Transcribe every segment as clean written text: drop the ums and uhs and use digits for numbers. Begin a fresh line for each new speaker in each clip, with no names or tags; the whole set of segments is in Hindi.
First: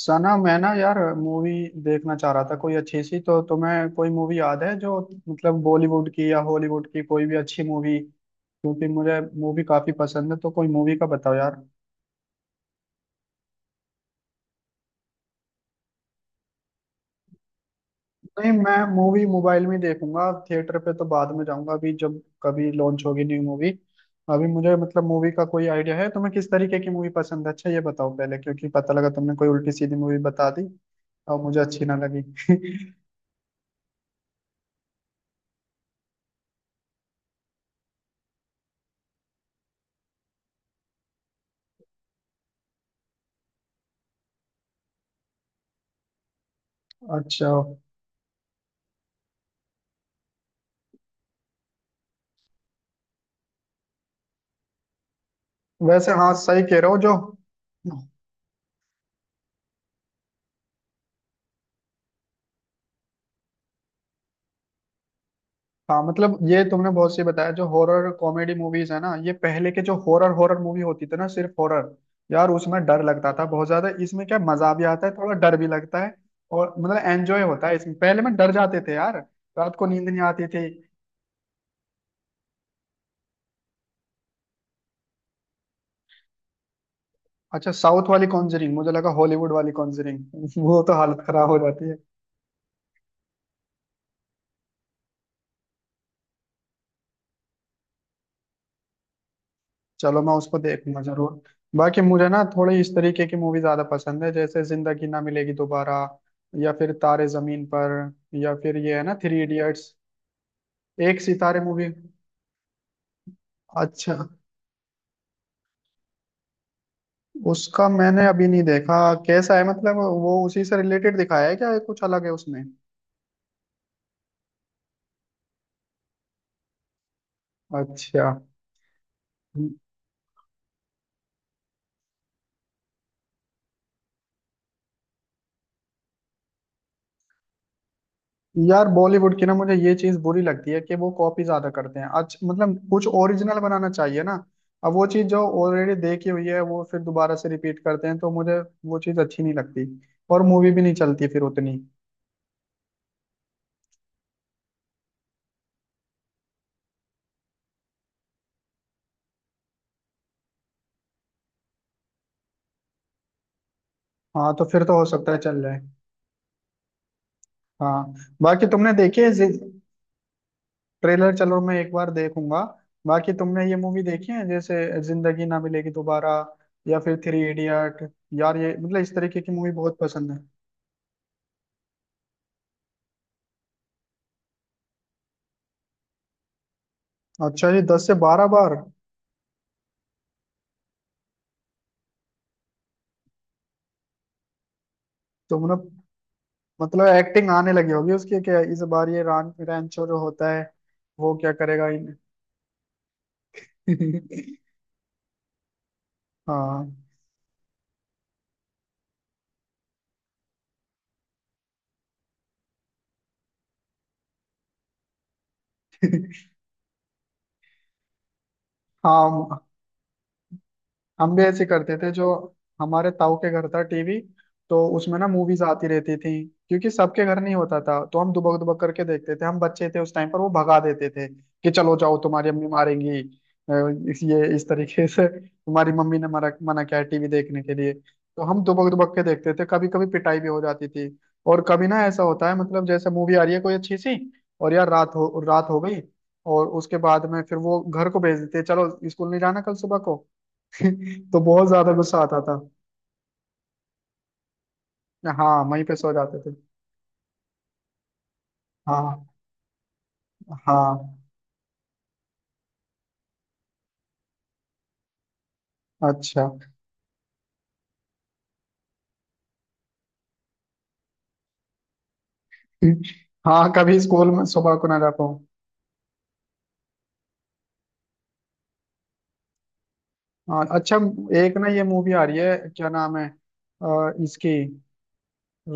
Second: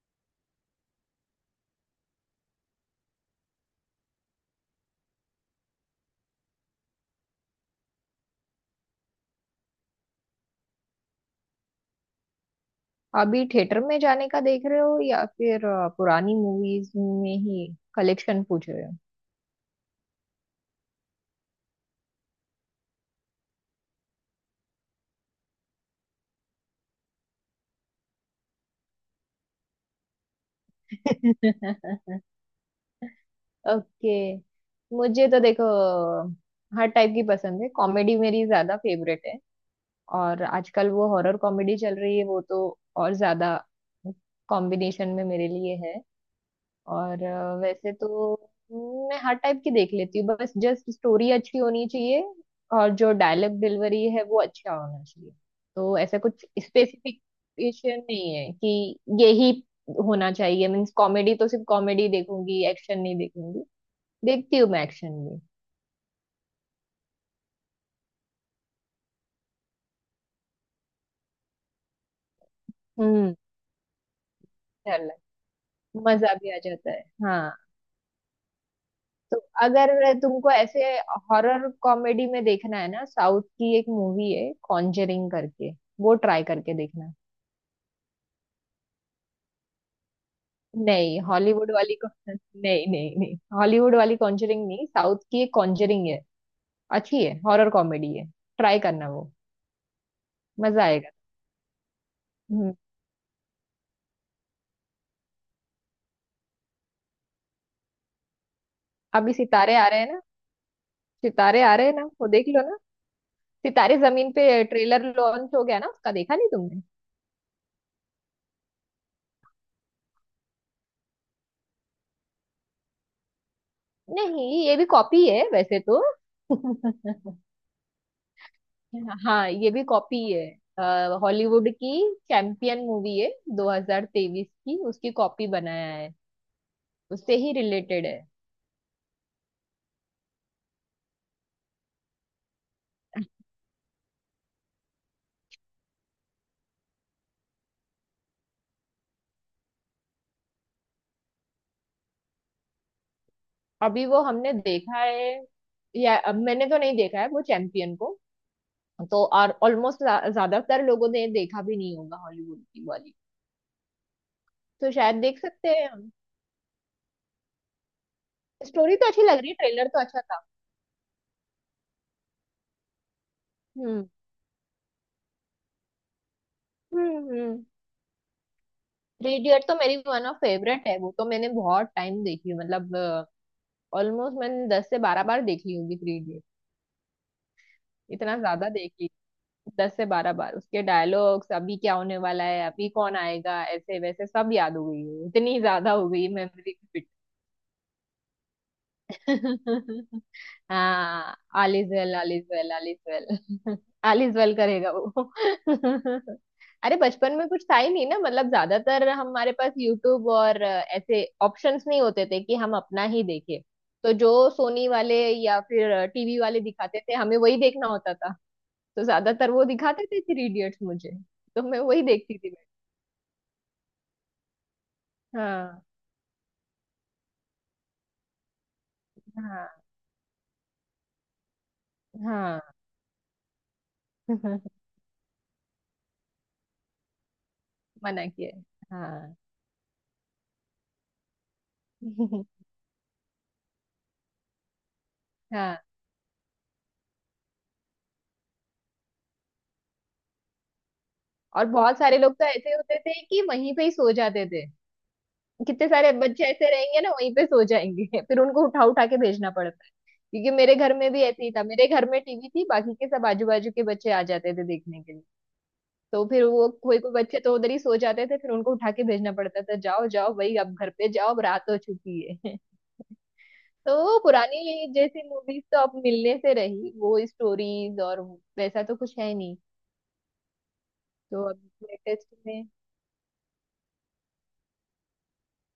सना, मैं ना यार मूवी देखना चाह रहा था कोई अच्छी सी। तो तुम्हें कोई मूवी याद है जो मतलब बॉलीवुड की या हॉलीवुड की, कोई भी अच्छी मूवी? क्योंकि मुझे मूवी काफी पसंद है तो कोई मूवी का बताओ यार।
अभी थिएटर में जाने का देख रहे हो या फिर पुरानी मूवीज में ही कलेक्शन
नहीं,
पूछ
मैं
रहे हो।
मूवी मोबाइल में ही देखूंगा। थिएटर पे तो बाद में जाऊंगा, अभी जब कभी लॉन्च होगी न्यू मूवी। अभी मुझे मतलब मूवी का कोई आइडिया है, तुम्हें किस तरीके की मूवी पसंद है अच्छा ये बताओ पहले, क्योंकि पता लगा तुमने कोई उल्टी सीधी मूवी बता दी और मुझे अच्छी ना लगी।
ओके। मुझे तो देखो, हर टाइप की पसंद है। कॉमेडी मेरी ज्यादा फेवरेट है। और आजकल वो हॉरर कॉमेडी चल रही है, वो तो और ज्यादा कॉम्बिनेशन में मेरे लिए है। और
अच्छा।
वैसे तो मैं हर टाइप की देख लेती हूँ, बस जस्ट स्टोरी अच्छी होनी चाहिए। और जो डायलॉग डिलीवरी है वो अच्छा होना चाहिए। तो
वैसे
ऐसा
हाँ
कुछ
सही कह रहे हो जो।
स्पेसिफिकेशन नहीं है कि यही होना चाहिए मीन्स कॉमेडी तो सिर्फ कॉमेडी देखूंगी, एक्शन नहीं देखूंगी। देखती हूँ मैं एक्शन भी।
हाँ, मतलब ये तुमने बहुत सही बताया, जो हॉरर कॉमेडी मूवीज है ना, ये पहले के जो हॉरर हॉरर मूवी होती थी ना सिर्फ हॉरर, यार उसमें डर लगता
हम्म।
था बहुत ज्यादा। इसमें क्या मजा भी आता
चल,
है, थोड़ा डर भी लगता है
मजा भी आ
और
जाता
मतलब
है,
एंजॉय
हाँ।
होता है। इसमें पहले में डर जाते थे यार,
तो
रात को नींद
अगर
नहीं आती
तुमको
थी।
ऐसे हॉरर कॉमेडी में देखना है ना, साउथ की एक मूवी है कॉन्जरिंग करके, वो ट्राई करके देखना।
अच्छा, साउथ वाली कॉन्जरिंग? मुझे लगा हॉलीवुड वाली कॉन्जरिंग। वो तो हालत
नहीं,
खराब हो
हॉलीवुड
जाती
वाली
है।
को नहीं, नहीं नहीं, हॉलीवुड वाली कॉन्जरिंग नहीं, साउथ की एक कॉन्जरिंग है। अच्छी है, हॉरर कॉमेडी है। ट्राई करना वो,
चलो, मैं उसको
मजा
देखूंगा
आएगा।
जरूर। बाकी मुझे ना
हम्म।
थोड़ी इस तरीके की मूवी ज्यादा पसंद है, जैसे जिंदगी ना मिलेगी दोबारा, या फिर तारे जमीन पर, या फिर ये है ना
अभी
थ्री
सितारे आ
इडियट्स।
रहे हैं ना।
एक सितारे
सितारे आ रहे
मूवी?
हैं ना, वो देख लो ना, सितारे
अच्छा।
जमीन पे। ट्रेलर लॉन्च हो गया ना उसका, देखा नहीं तुमने?
उसका मैंने अभी नहीं देखा। कैसा है मतलब, वो उसी से रिलेटेड दिखाया है क्या या कुछ अलग है उसमें?
नहीं, ये भी कॉपी है वैसे तो।
अच्छा।
हाँ, ये भी कॉपी है, हॉलीवुड की चैंपियन मूवी है 2023 की, उसकी कॉपी बनाया है, उससे ही रिलेटेड है।
यार बॉलीवुड की ना मुझे ये चीज बुरी लगती है कि वो कॉपी ज्यादा करते हैं। अच्छा मतलब कुछ ओरिजिनल बनाना चाहिए ना। अब वो चीज जो ऑलरेडी देखी हुई है वो फिर दोबारा से रिपीट करते हैं, तो मुझे वो चीज अच्छी नहीं लगती, और मूवी भी नहीं चलती फिर उतनी।
अभी वो हमने देखा है, या अब मैंने तो नहीं देखा है वो चैंपियन को। तो और ऑलमोस्ट ज्यादातर लोगों ने देखा भी नहीं होगा हॉलीवुड की वाली,
हाँ तो फिर
तो
तो हो
शायद
सकता है
देख
चल
सकते
जाए।
हैं हम।
हाँ, बाकी तुमने
स्टोरी तो
देखी
अच्छी
है?
लग रही है, ट्रेलर तो अच्छा था।
ट्रेलर चलो मैं एक बार देखूंगा। बाकी तुमने ये मूवी
हम्म,
देखी है जैसे जिंदगी ना मिलेगी दोबारा, या फिर
हम्म,
थ्री
हम्म।
इडियट? यार ये मतलब इस
थ्री
तरीके की
इडियट
मूवी
तो मेरी
बहुत
वन
पसंद
ऑफ
है।
फेवरेट है, वो तो मैंने बहुत टाइम देखी है, मतलब ऑलमोस्ट मैंने 10 से 12 बार देखी होगी थ्री इडियट।
अच्छा, ये दस से
इतना
बारह
ज्यादा
बार
देखी, 10 से 12 बार। उसके डायलॉग्स, अभी क्या होने वाला है, अभी कौन आएगा, ऐसे वैसे सब याद हो गई है, इतनी
तुमने
ज्यादा हो गई मेमोरी।
मतलब एक्टिंग आने लगी होगी उसकी क्या इस बार? ये रान रैंचो जो होता है, वो
हाँ,
क्या
ऑल
करेगा
is
in?
Well, all is well, all is well, all is well. करेगा वो।
हाँ।
अरे बचपन में कुछ था ही नहीं ना, मतलब ज्यादातर हमारे पास यूट्यूब और ऐसे ऑप्शंस नहीं होते थे कि हम अपना ही देखें। तो जो सोनी वाले या फिर टीवी वाले दिखाते थे हमें वही देखना होता था। तो ज्यादातर
हाँ,
वो दिखाते थे थ्री इडियट्स मुझे।
हम भी
तो
ऐसे
मैं
करते
वही
थे जो,
देखती थी मैं।
हमारे ताऊ के घर था टीवी, तो उसमें ना मूवीज
हाँ,
आती रहती थी। क्योंकि सबके घर नहीं होता था तो हम दुबक दुबक करके देखते थे। हम
हाँ,
बच्चे थे उस टाइम पर, वो भगा देते थे कि चलो जाओ तुम्हारी
हाँ।
अम्मी मारेंगी, इस ये इस तरीके से तुम्हारी मम्मी ने मना मना किया है टीवी देखने के लिए।
मना
तो
किया
हम
है।
दुबक दुबक के
हाँ।
देखते थे, कभी कभी पिटाई भी हो जाती थी। और कभी ना ऐसा होता है मतलब जैसे मूवी आ रही है कोई अच्छी सी, और यार रात हो
हाँ,
गई, और उसके बाद में फिर वो घर को भेज देते, चलो स्कूल नहीं जाना कल सुबह को, तो
और
बहुत ज्यादा
बहुत
गुस्सा
सारे लोग
आता
तो
था।
ऐसे होते थे कि वहीं पे ही सो जाते थे।
हाँ, वहीं
कितने
पे
सारे
सो जाते
बच्चे
थे।
ऐसे रहेंगे ना, वहीं पे सो जाएंगे। फिर उनको उठा उठा के
हाँ
भेजना पड़ता है। क्योंकि मेरे घर में भी
हाँ।
ऐसे ही था, मेरे घर में टीवी थी, बाकी के सब आजू बाजू के बच्चे आ जाते थे देखने के लिए। तो फिर
अच्छा।
वो कोई कोई बच्चे तो उधर ही सो जाते थे, फिर उनको उठा के भेजना पड़ता था, जाओ जाओ भाई अब घर पे जाओ, अब रात हो चुकी है।
हाँ
तो
कभी
वो
स्कूल में सुबह
पुरानी
को ना जा
जैसी
पाऊँ।
मूवीज तो अब मिलने से रही, वो स्टोरीज और वैसा तो कुछ है नहीं।
हाँ, अच्छा।
तो
एक
अब
ना ये मूवी आ
लेटेस्ट
रही है,
में।
क्या नाम है इसकी,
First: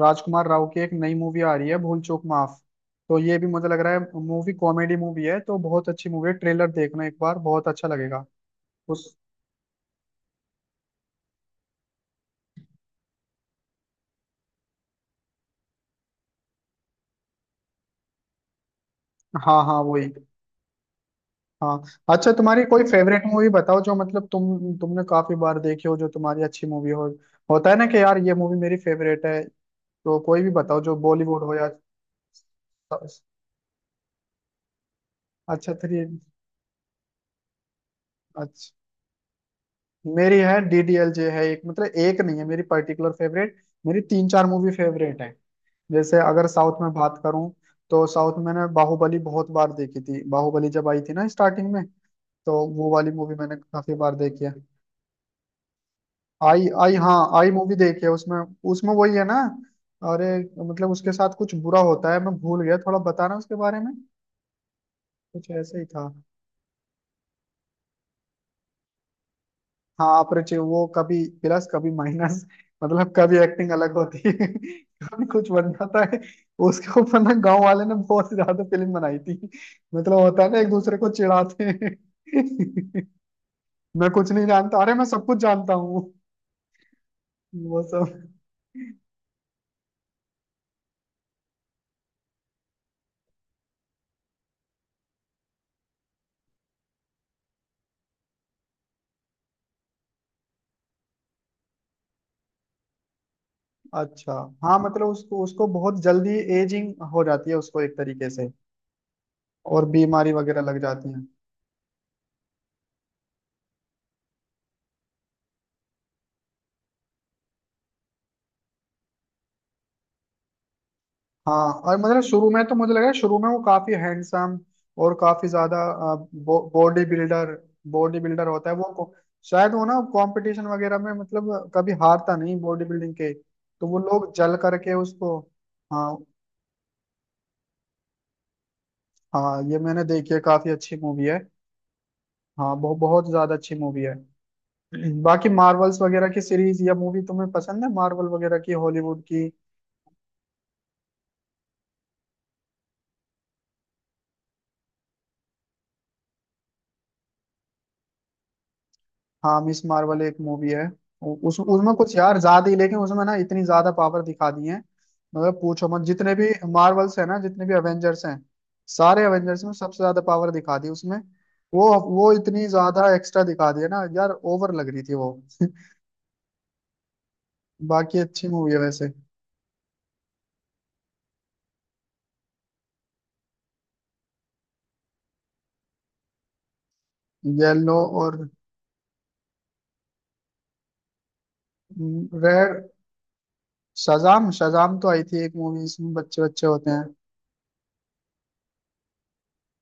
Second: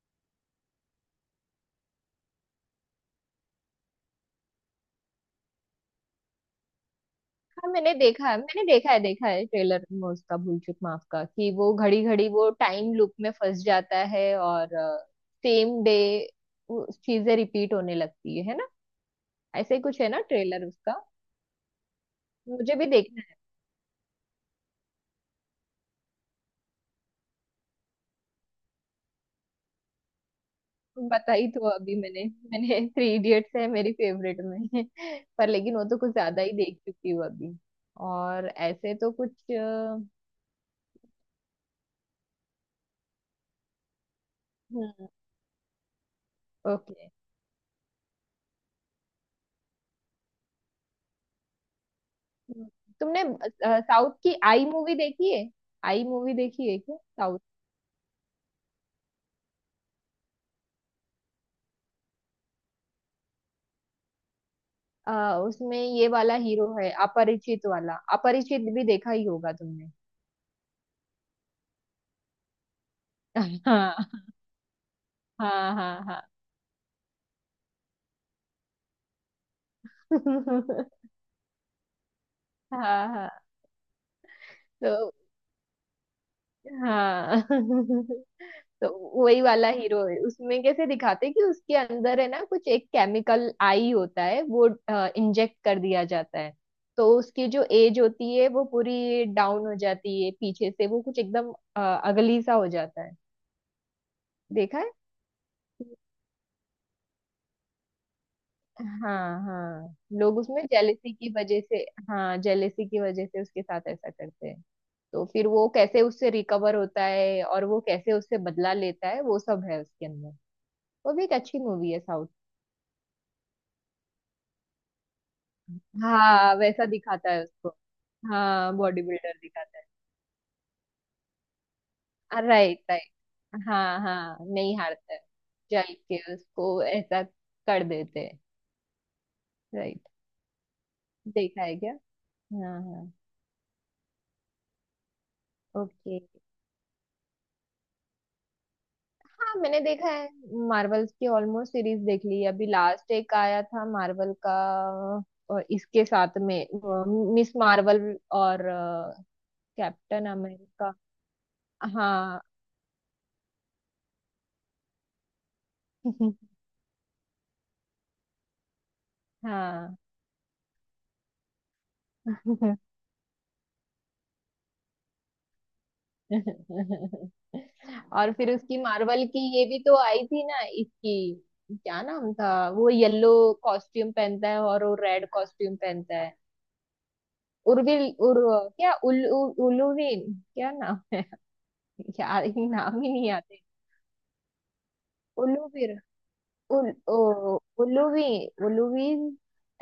राजकुमार राव की एक नई मूवी आ रही है भूल चूक माफ। तो ये भी मुझे लग रहा है मूवी, कॉमेडी मूवी है तो बहुत अच्छी मूवी है। ट्रेलर देखना एक बार, बहुत
हाँ,
अच्छा
मैंने
लगेगा।
देखा है, मैंने देखा है,
उस
देखा है। ट्रेलर में उसका भूल चूक माफ का, कि वो घड़ी घड़ी वो टाइम लूप में फंस जाता है और सेम डे चीजें रिपीट होने लगती है ना?
हाँ
ऐसे
हाँ
ही कुछ
वही।
है ना ट्रेलर उसका।
हाँ, अच्छा, तुम्हारी
मुझे
कोई
भी
फेवरेट
देखना है।
मूवी बताओ जो मतलब तुमने काफी बार देखी हो, जो तुम्हारी अच्छी मूवी हो। होता है ना कि यार ये मूवी मेरी फेवरेट है। तो कोई भी बताओ जो
तुम
बॉलीवुड
बताई
हो या।
तो अभी मैंने मैंने थ्री इडियट्स है मेरी फेवरेट में। पर
अच्छा
लेकिन वो तो
थ्री।
कुछ ज्यादा ही देख चुकी हूँ अभी। और
अच्छा,
ऐसे तो कुछ
मेरी है डीडीएलजे है एक, मतलब एक नहीं है मेरी पर्टिकुलर फेवरेट, मेरी तीन चार मूवी
हम्म।
फेवरेट है। जैसे अगर साउथ में
ओके।
बात करूं, तो साउथ में मैंने बाहुबली बहुत बार देखी थी। बाहुबली जब आई थी ना स्टार्टिंग में, तो वो वाली
तुमने
मूवी मैंने काफी
साउथ
बार
की
देखी है।
आई मूवी देखी है? आई मूवी
आई
देखी है
आई, हाँ
क्या?
आई मूवी देखी है उसमें। उसमें वही है ना, अरे, मतलब उसके साथ कुछ बुरा होता है, मैं भूल गया थोड़ा बताना उसके बारे में। कुछ
उसमें
ऐसे ही था।
ये वाला हीरो है अपरिचित वाला, अपरिचित भी देखा ही होगा तुमने।
हाँ, अपरिचय, वो कभी प्लस कभी माइनस, मतलब कभी एक्टिंग अलग
हाँ,
होती है, कभी कुछ बन
हाँ, हाँ,
जाता है।
हाँ।
उसके ऊपर ना गांव वाले ने बहुत ज्यादा फिल्म बनाई थी। मतलब होता है ना, एक दूसरे को चिढ़ाते हैं।
हाँ, हाँ।
मैं कुछ नहीं जानता, अरे मैं
तो
सब कुछ जानता हूँ।
हाँ।
वो सब।
तो वही वाला हीरो है उसमें, कैसे दिखाते हैं कि उसके अंदर है ना कुछ एक केमिकल आई होता है, वो इंजेक्ट कर दिया जाता है। तो उसकी जो एज होती है वो पूरी डाउन हो जाती है पीछे से, वो कुछ एकदम अगली सा हो जाता है।
अच्छा। हाँ
देखा है?
मतलब उसको उसको बहुत जल्दी एजिंग हो जाती है उसको एक तरीके से,
हाँ,
और
हाँ,
बीमारी
लोग
वगैरह
उसमें
लग जाती
जेलेसी
है।
की वजह से, हाँ, जेलेसी की वजह से उसके साथ ऐसा करते हैं। तो फिर वो कैसे उससे रिकवर होता है और वो कैसे उससे बदला लेता है वो सब है उसके अंदर। वो भी एक अच्छी
हाँ,
मूवी
और
है
मतलब
साउथ
शुरू में तो मुझे लगा, शुरू में वो काफी हैंडसम और काफी ज्यादा
की। हाँ, वैसा
बॉडी
दिखाता है
बिल्डर,
उसको।
बॉडी बिल्डर होता
हाँ,
है वो
बॉडी बिल्डर
शायद
दिखाता
वो ना कंपटीशन वगैरह में मतलब कभी हारता
है।
नहीं बॉडी
राइट, राइट।
बिल्डिंग के, तो वो
हाँ,
लोग
हाँ,
जल
नहीं
करके
हारता है।
उसको।
जल
हाँ
के उसको ऐसा कर देते हैं।
हाँ, ये मैंने
राइट।
देखी है, काफी अच्छी मूवी है।
देखा है क्या?
हाँ,
हाँ,
बहुत
हाँ।
बहुत ज्यादा अच्छी मूवी है। बाकी मार्वल्स
ओके।
वगैरह की सीरीज या मूवी तुम्हें पसंद है? मार्वल वगैरह की, हॉलीवुड की?
हाँ, मैंने देखा है। मार्वल्स की ऑलमोस्ट सीरीज देख ली है। अभी लास्ट एक आया था मार्वल का, और इसके साथ में मिस मार्वल, और
हाँ, मिस मार्वल
कैप्टन
एक मूवी है।
अमेरिका।
उ- उस उसमें कुछ यार
हाँ।
ज्यादा ही, लेकिन उसमें ना इतनी ज्यादा पावर दिखा दी है मतलब पूछो मत। जितने भी मार्वल्स है ना, जितने भी एवेंजर्स हैं, सारे एवेंजर्स में
हाँ।
सबसे ज्यादा पावर दिखा दी उसमें। वो वो इतनी ज्यादा एक्स्ट्रा दिखा दी है ना यार, ओवर लग रही थी वो। बाकी
और
अच्छी
फिर
मूवी
उसकी
है वैसे।
मार्वल की ये भी तो आई थी ना इसकी, क्या नाम था वो, येलो कॉस्ट्यूम पहनता है और वो रेड कॉस्ट्यूम पहनता है।
येलो
उर्विल
और
उर, क्या उल, उल, उलुविन, क्या नाम है? यार ये
रेड।
नाम ही नहीं आते।
शजाम शजाम तो आई थी एक
उल्लू
मूवी,
भी,
इसमें बच्चे बच्चे
उल,
होते हैं।
ओ, उल्लू भी, उल्लू भी,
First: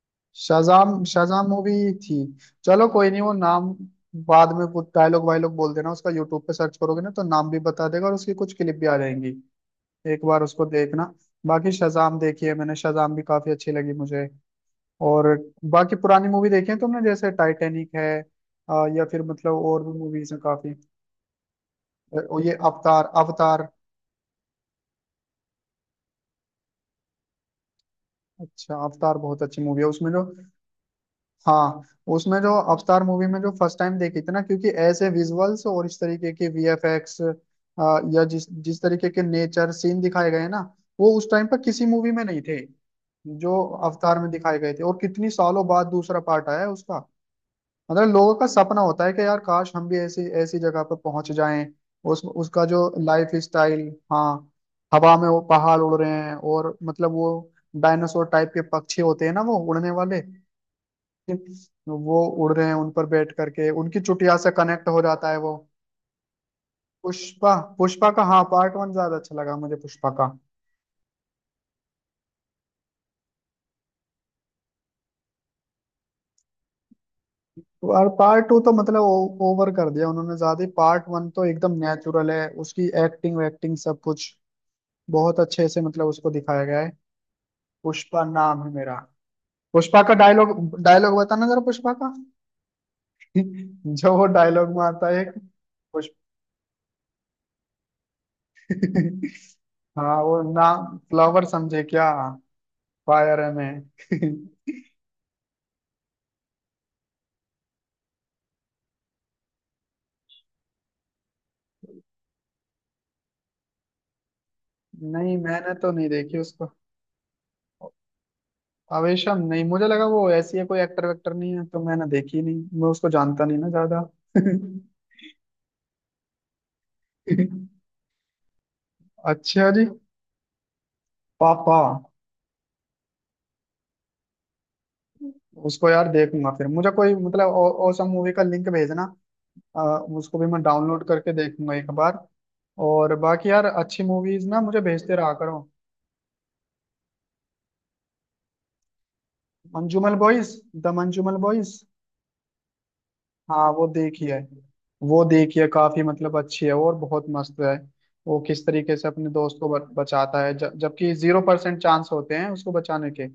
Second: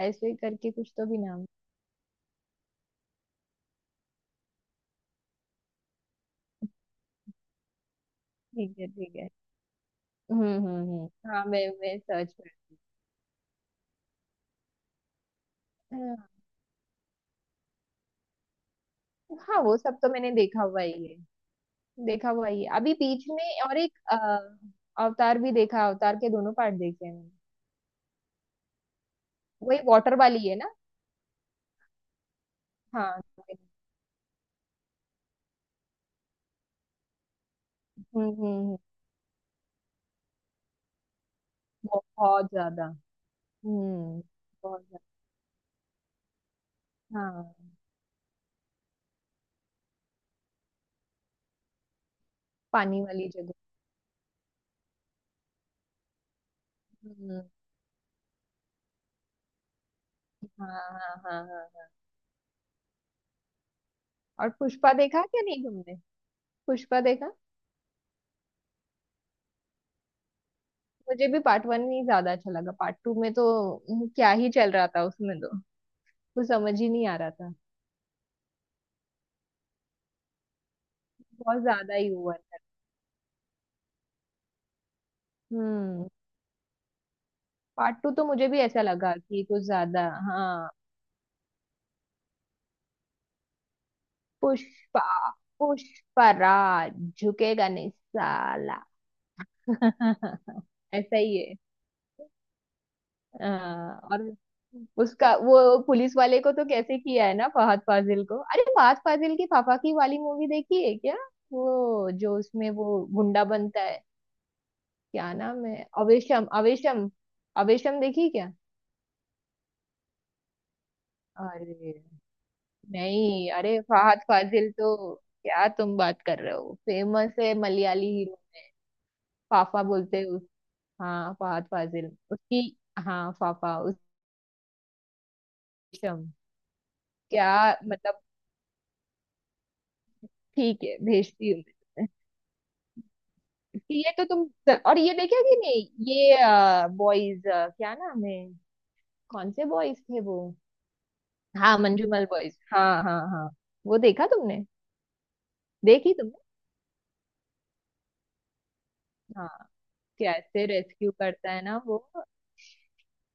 ऐसे ही करके
शाजाम
कुछ तो भी नाम।
शाजाम मूवी थी। चलो कोई नहीं, वो नाम बाद में वो डायलॉग वायलॉग बोल देना उसका, यूट्यूब पे सर्च करोगे ना तो नाम भी बता देगा और उसकी कुछ क्लिप
ठीक
भी
है,
आ
ठीक है।
जाएंगी। एक बार
हम्म,
उसको
हम्म,
देखना।
हम्म, हाँ। मैं
बाकी
मैं
शाजाम
सर्च
देखी
कर।
है मैंने, शाजाम भी काफी अच्छी लगी मुझे। और बाकी पुरानी
हाँ,
मूवी देखी है तुमने जैसे टाइटैनिक है, या फिर मतलब
हाँ, वो
और भी
सब तो मैंने
मूवीज हैं
देखा
काफी।
हुआ ही है, देखा
और
हुआ
ये
ही है। अभी
अवतार
बीच में
अवतार
और एक अवतार भी देखा, अवतार के दोनों पार्ट देखे हैं मैंने।
अच्छा, अवतार बहुत अच्छी
वही
मूवी है, उसमें
वाटर
जो,
वाली है ना?
हाँ, उसमें जो अवतार
हाँ,
मूवी में जो फर्स्ट टाइम देखी थी ना, क्योंकि ऐसे विजुअल्स और इस तरीके के वीएफएक्स या
हम्म, हम्म,
जिस जिस तरीके के नेचर सीन दिखाए गए हैं ना, वो उस टाइम पर किसी मूवी में नहीं
बहुत
थे
ज्यादा।
जो अवतार
हम्म,
में दिखाए गए
बहुत
थे। और
ज्यादा।
कितनी सालों बाद दूसरा पार्ट आया है उसका।
हाँ,
मतलब लोगों का सपना होता है कि यार काश हम भी ऐसी ऐसी जगह पर पहुंच जाएं। उस उसका जो
पानी वाली
लाइफ
जगह।
स्टाइल, हाँ, हवा में वो पहाड़ उड़ रहे हैं, और मतलब
हम्म,
वो डायनासोर टाइप के पक्षी होते हैं ना वो उड़ने वाले,
हाँ, हाँ, हाँ, हाँ, हाँ।
तो वो उड़ रहे हैं, उन पर बैठ करके उनकी चुटिया
और
से कनेक्ट
पुष्पा
हो
देखा
जाता है
क्या,
वो।
नहीं तुमने? पुष्पा देखा।
पुष्पा पुष्पा का हाँ, पार्ट वन ज्यादा अच्छा लगा मुझे पुष्पा का।
मुझे भी पार्ट वन ही ज्यादा अच्छा लगा, पार्ट टू में तो क्या ही चल रहा था उसमें तो, कुछ समझ ही नहीं आ रहा था।
और पार्ट टू तो मतलब ओवर कर दिया उन्होंने ज्यादा ही। पार्ट वन तो
बहुत
एकदम
ज्यादा ही
नेचुरल
हुआ
है,
था।
उसकी एक्टिंग वैक्टिंग सब कुछ बहुत अच्छे से
हम्म,
मतलब उसको दिखाया गया है।
पार्ट टू
पुष्पा
तो मुझे भी
नाम है
ऐसा
मेरा,
लगा कि कुछ
पुष्पा
ज्यादा।
का
हाँ।
डायलॉग, डायलॉग बताना जरा पुष्पा का। जो वो डायलॉग
पुष्पा,
मारता है एक, पुष्प।
पुष्पा राज। झुकेगा नहीं साला।
हाँ वो, नाम
ऐसा ही
फ्लावर
है।
समझे क्या, फायर है
हाँ, और
मैं।
उसका वो, पुलिस वाले को तो कैसे किया है ना, फहद फाजिल को। अरे फहद फाजिल की फाफाकी वाली मूवी देखी है क्या, वो जो उसमें वो गुंडा बनता है? क्या
नहीं,
नाम
मैंने
है,
तो नहीं देखी
अवेशम,
उसको।
अवेशम। अवेशम देखी क्या?
आवेशम, नहीं मुझे लगा वो ऐसी है, कोई एक्टर वेक्टर नहीं है तो
अरे
मैंने देखी नहीं, मैं उसको जानता
नहीं,
नहीं ना
अरे
ज्यादा।
फहद फाजिल तो, क्या तुम बात कर रहे हो, फेमस है मलयाली हीरो।
अच्छा
फाफा
जी।
बोलते हैं उस, हाँ फहद
पापा,
फाजिल, उसकी। हाँ, फाफा।
उसको यार
उसम,
देखूंगा फिर। मुझे कोई मतलब
क्या
औसम
मतलब।
मूवी का लिंक भेजना। अ, उसको भी मैं
ठीक है,
डाउनलोड करके
भेजती हूँ।
देखूंगा एक बार। और बाकी यार
कि
अच्छी
ये तो तुम,
मूवीज ना मुझे
और ये
भेजते रहा
देखा कि
करो।
नहीं, ये बॉयज, क्या नाम है, कौन से बॉयज
मंजूमल
थे वो?
बॉयज, द मंजूमल
हाँ,
बॉयज।
मंजूमल बॉयज, हाँ, हाँ, हाँ।
हाँ वो
वो
देखी
देखा
है,
तुमने?
वो देखी है, काफी
देखी
मतलब
तुमने?
अच्छी है और बहुत मस्त है। वो किस तरीके से अपने
हाँ,
दोस्त को बचाता है,
कैसे रेस्क्यू
जबकि जीरो
करता है ना
परसेंट
वो।
चांस होते हैं उसको बचाने के,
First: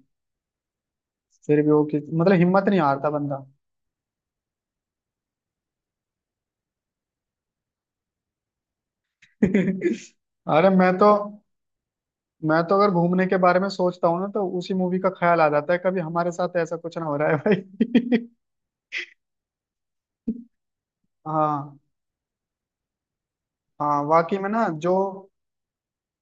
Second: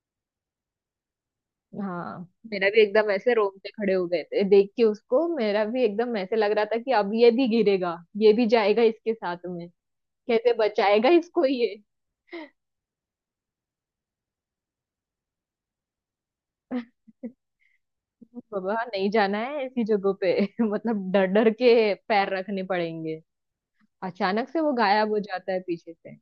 फिर भी वो किस
हाँ।
मतलब हिम्मत
मेरा
नहीं
भी
हारता
एकदम ऐसे
बंदा।
रोंगटे खड़े हो गए थे देख के उसको, मेरा भी एकदम ऐसे लग रहा था कि अब ये भी गिरेगा, ये भी जाएगा इसके साथ में, कैसे
अरे
बचाएगा इसको ये।
मैं तो अगर घूमने के बारे में सोचता हूँ ना तो उसी मूवी का ख्याल आ जाता है, कभी हमारे साथ ऐसा कुछ ना हो रहा है भाई।
बाबा, नहीं जाना है ऐसी जगहों पे। मतलब डर डर के
हाँ।
पैर रखने पड़ेंगे।
हाँ वाकई में
अचानक से
ना,
वो
जो
गायब हो जाता है पीछे से।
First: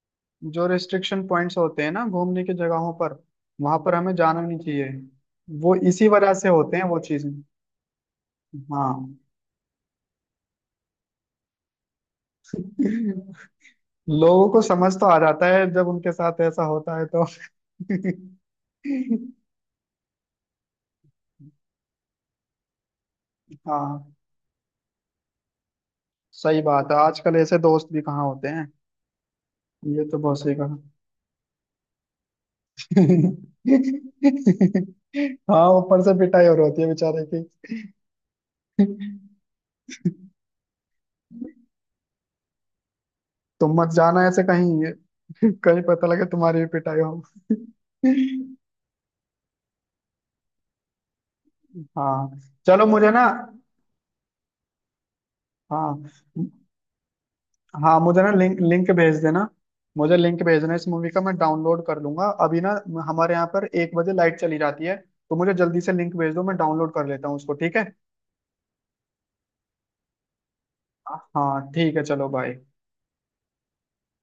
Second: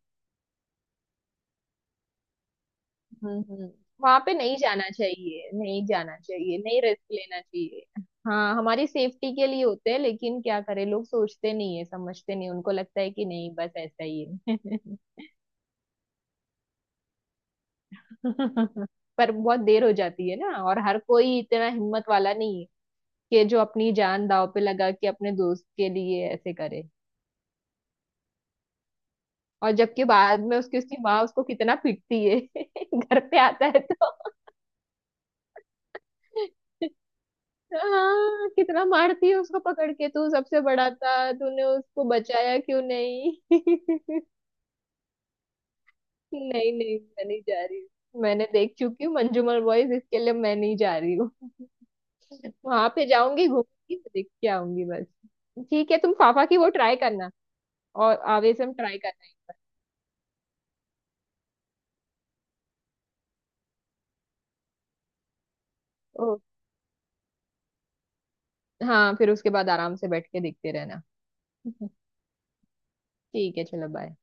जो रेस्ट्रिक्शन पॉइंट्स होते हैं ना घूमने की जगहों पर,
हम्म,
वहां पर हमें
वहां पे
जाना
नहीं
नहीं चाहिए,
जाना चाहिए,
वो
नहीं
इसी
जाना
वजह से
चाहिए,
होते
नहीं
हैं वो
रिस्क
चीजें।
लेना चाहिए। हाँ, हमारी
हाँ।
सेफ्टी के लिए होते हैं, लेकिन क्या करें, लोग सोचते नहीं है, समझते नहीं, उनको लगता है कि नहीं
लोगों
बस ऐसा ही है।
को समझ तो आ जाता है जब उनके साथ ऐसा होता है तो।
पर बहुत देर हो जाती है ना, और हर कोई इतना हिम्मत वाला नहीं है कि जो अपनी
हाँ,
जान दांव पे लगा के अपने दोस्त के लिए ऐसे
सही
करे।
बात है, आजकल ऐसे दोस्त भी कहाँ होते हैं।
और जबकि
ये तो बहुत
बाद
सही
में
कहा।
उसकी उसकी माँ उसको कितना पीटती है, घर पे आता है तो।
हाँ, ऊपर से पिटाई और होती है बेचारे की।
हाँ, कितना मारती है उसको पकड़ के, तू सबसे बड़ा था तूने उसको बचाया क्यों नहीं?
तुम मत जाना ऐसे कहीं। कहीं पता लगे तुम्हारी भी
नहीं नहीं,
पिटाई हो।
मैं नहीं जा रही हूँ, मैंने देख चुकी हूँ मंजूमल बॉयज, इसके लिए मैं नहीं जा रही हूँ।
हाँ, चलो
वहां पे
मुझे ना,
जाऊंगी, घूमूंगी, देख के आऊंगी बस। ठीक है,
हाँ
तुम फाफा की वो ट्राई करना
हाँ,
और
मुझे ना लिंक
आवेसम
लिंक
ट्राई
भेज देना।
करना।
मुझे लिंक भेजना इस मूवी का, मैं डाउनलोड कर लूंगा अभी ना, हमारे यहाँ पर 1 बजे लाइट चली जाती है, तो मुझे जल्दी से लिंक भेज
ओ,
दो, मैं डाउनलोड कर लेता हूँ उसको, ठीक है।
हाँ, फिर उसके बाद आराम से बैठ के देखते रहना।
हाँ ठीक है, चलो बाय।
ठीक है, चलो बाय।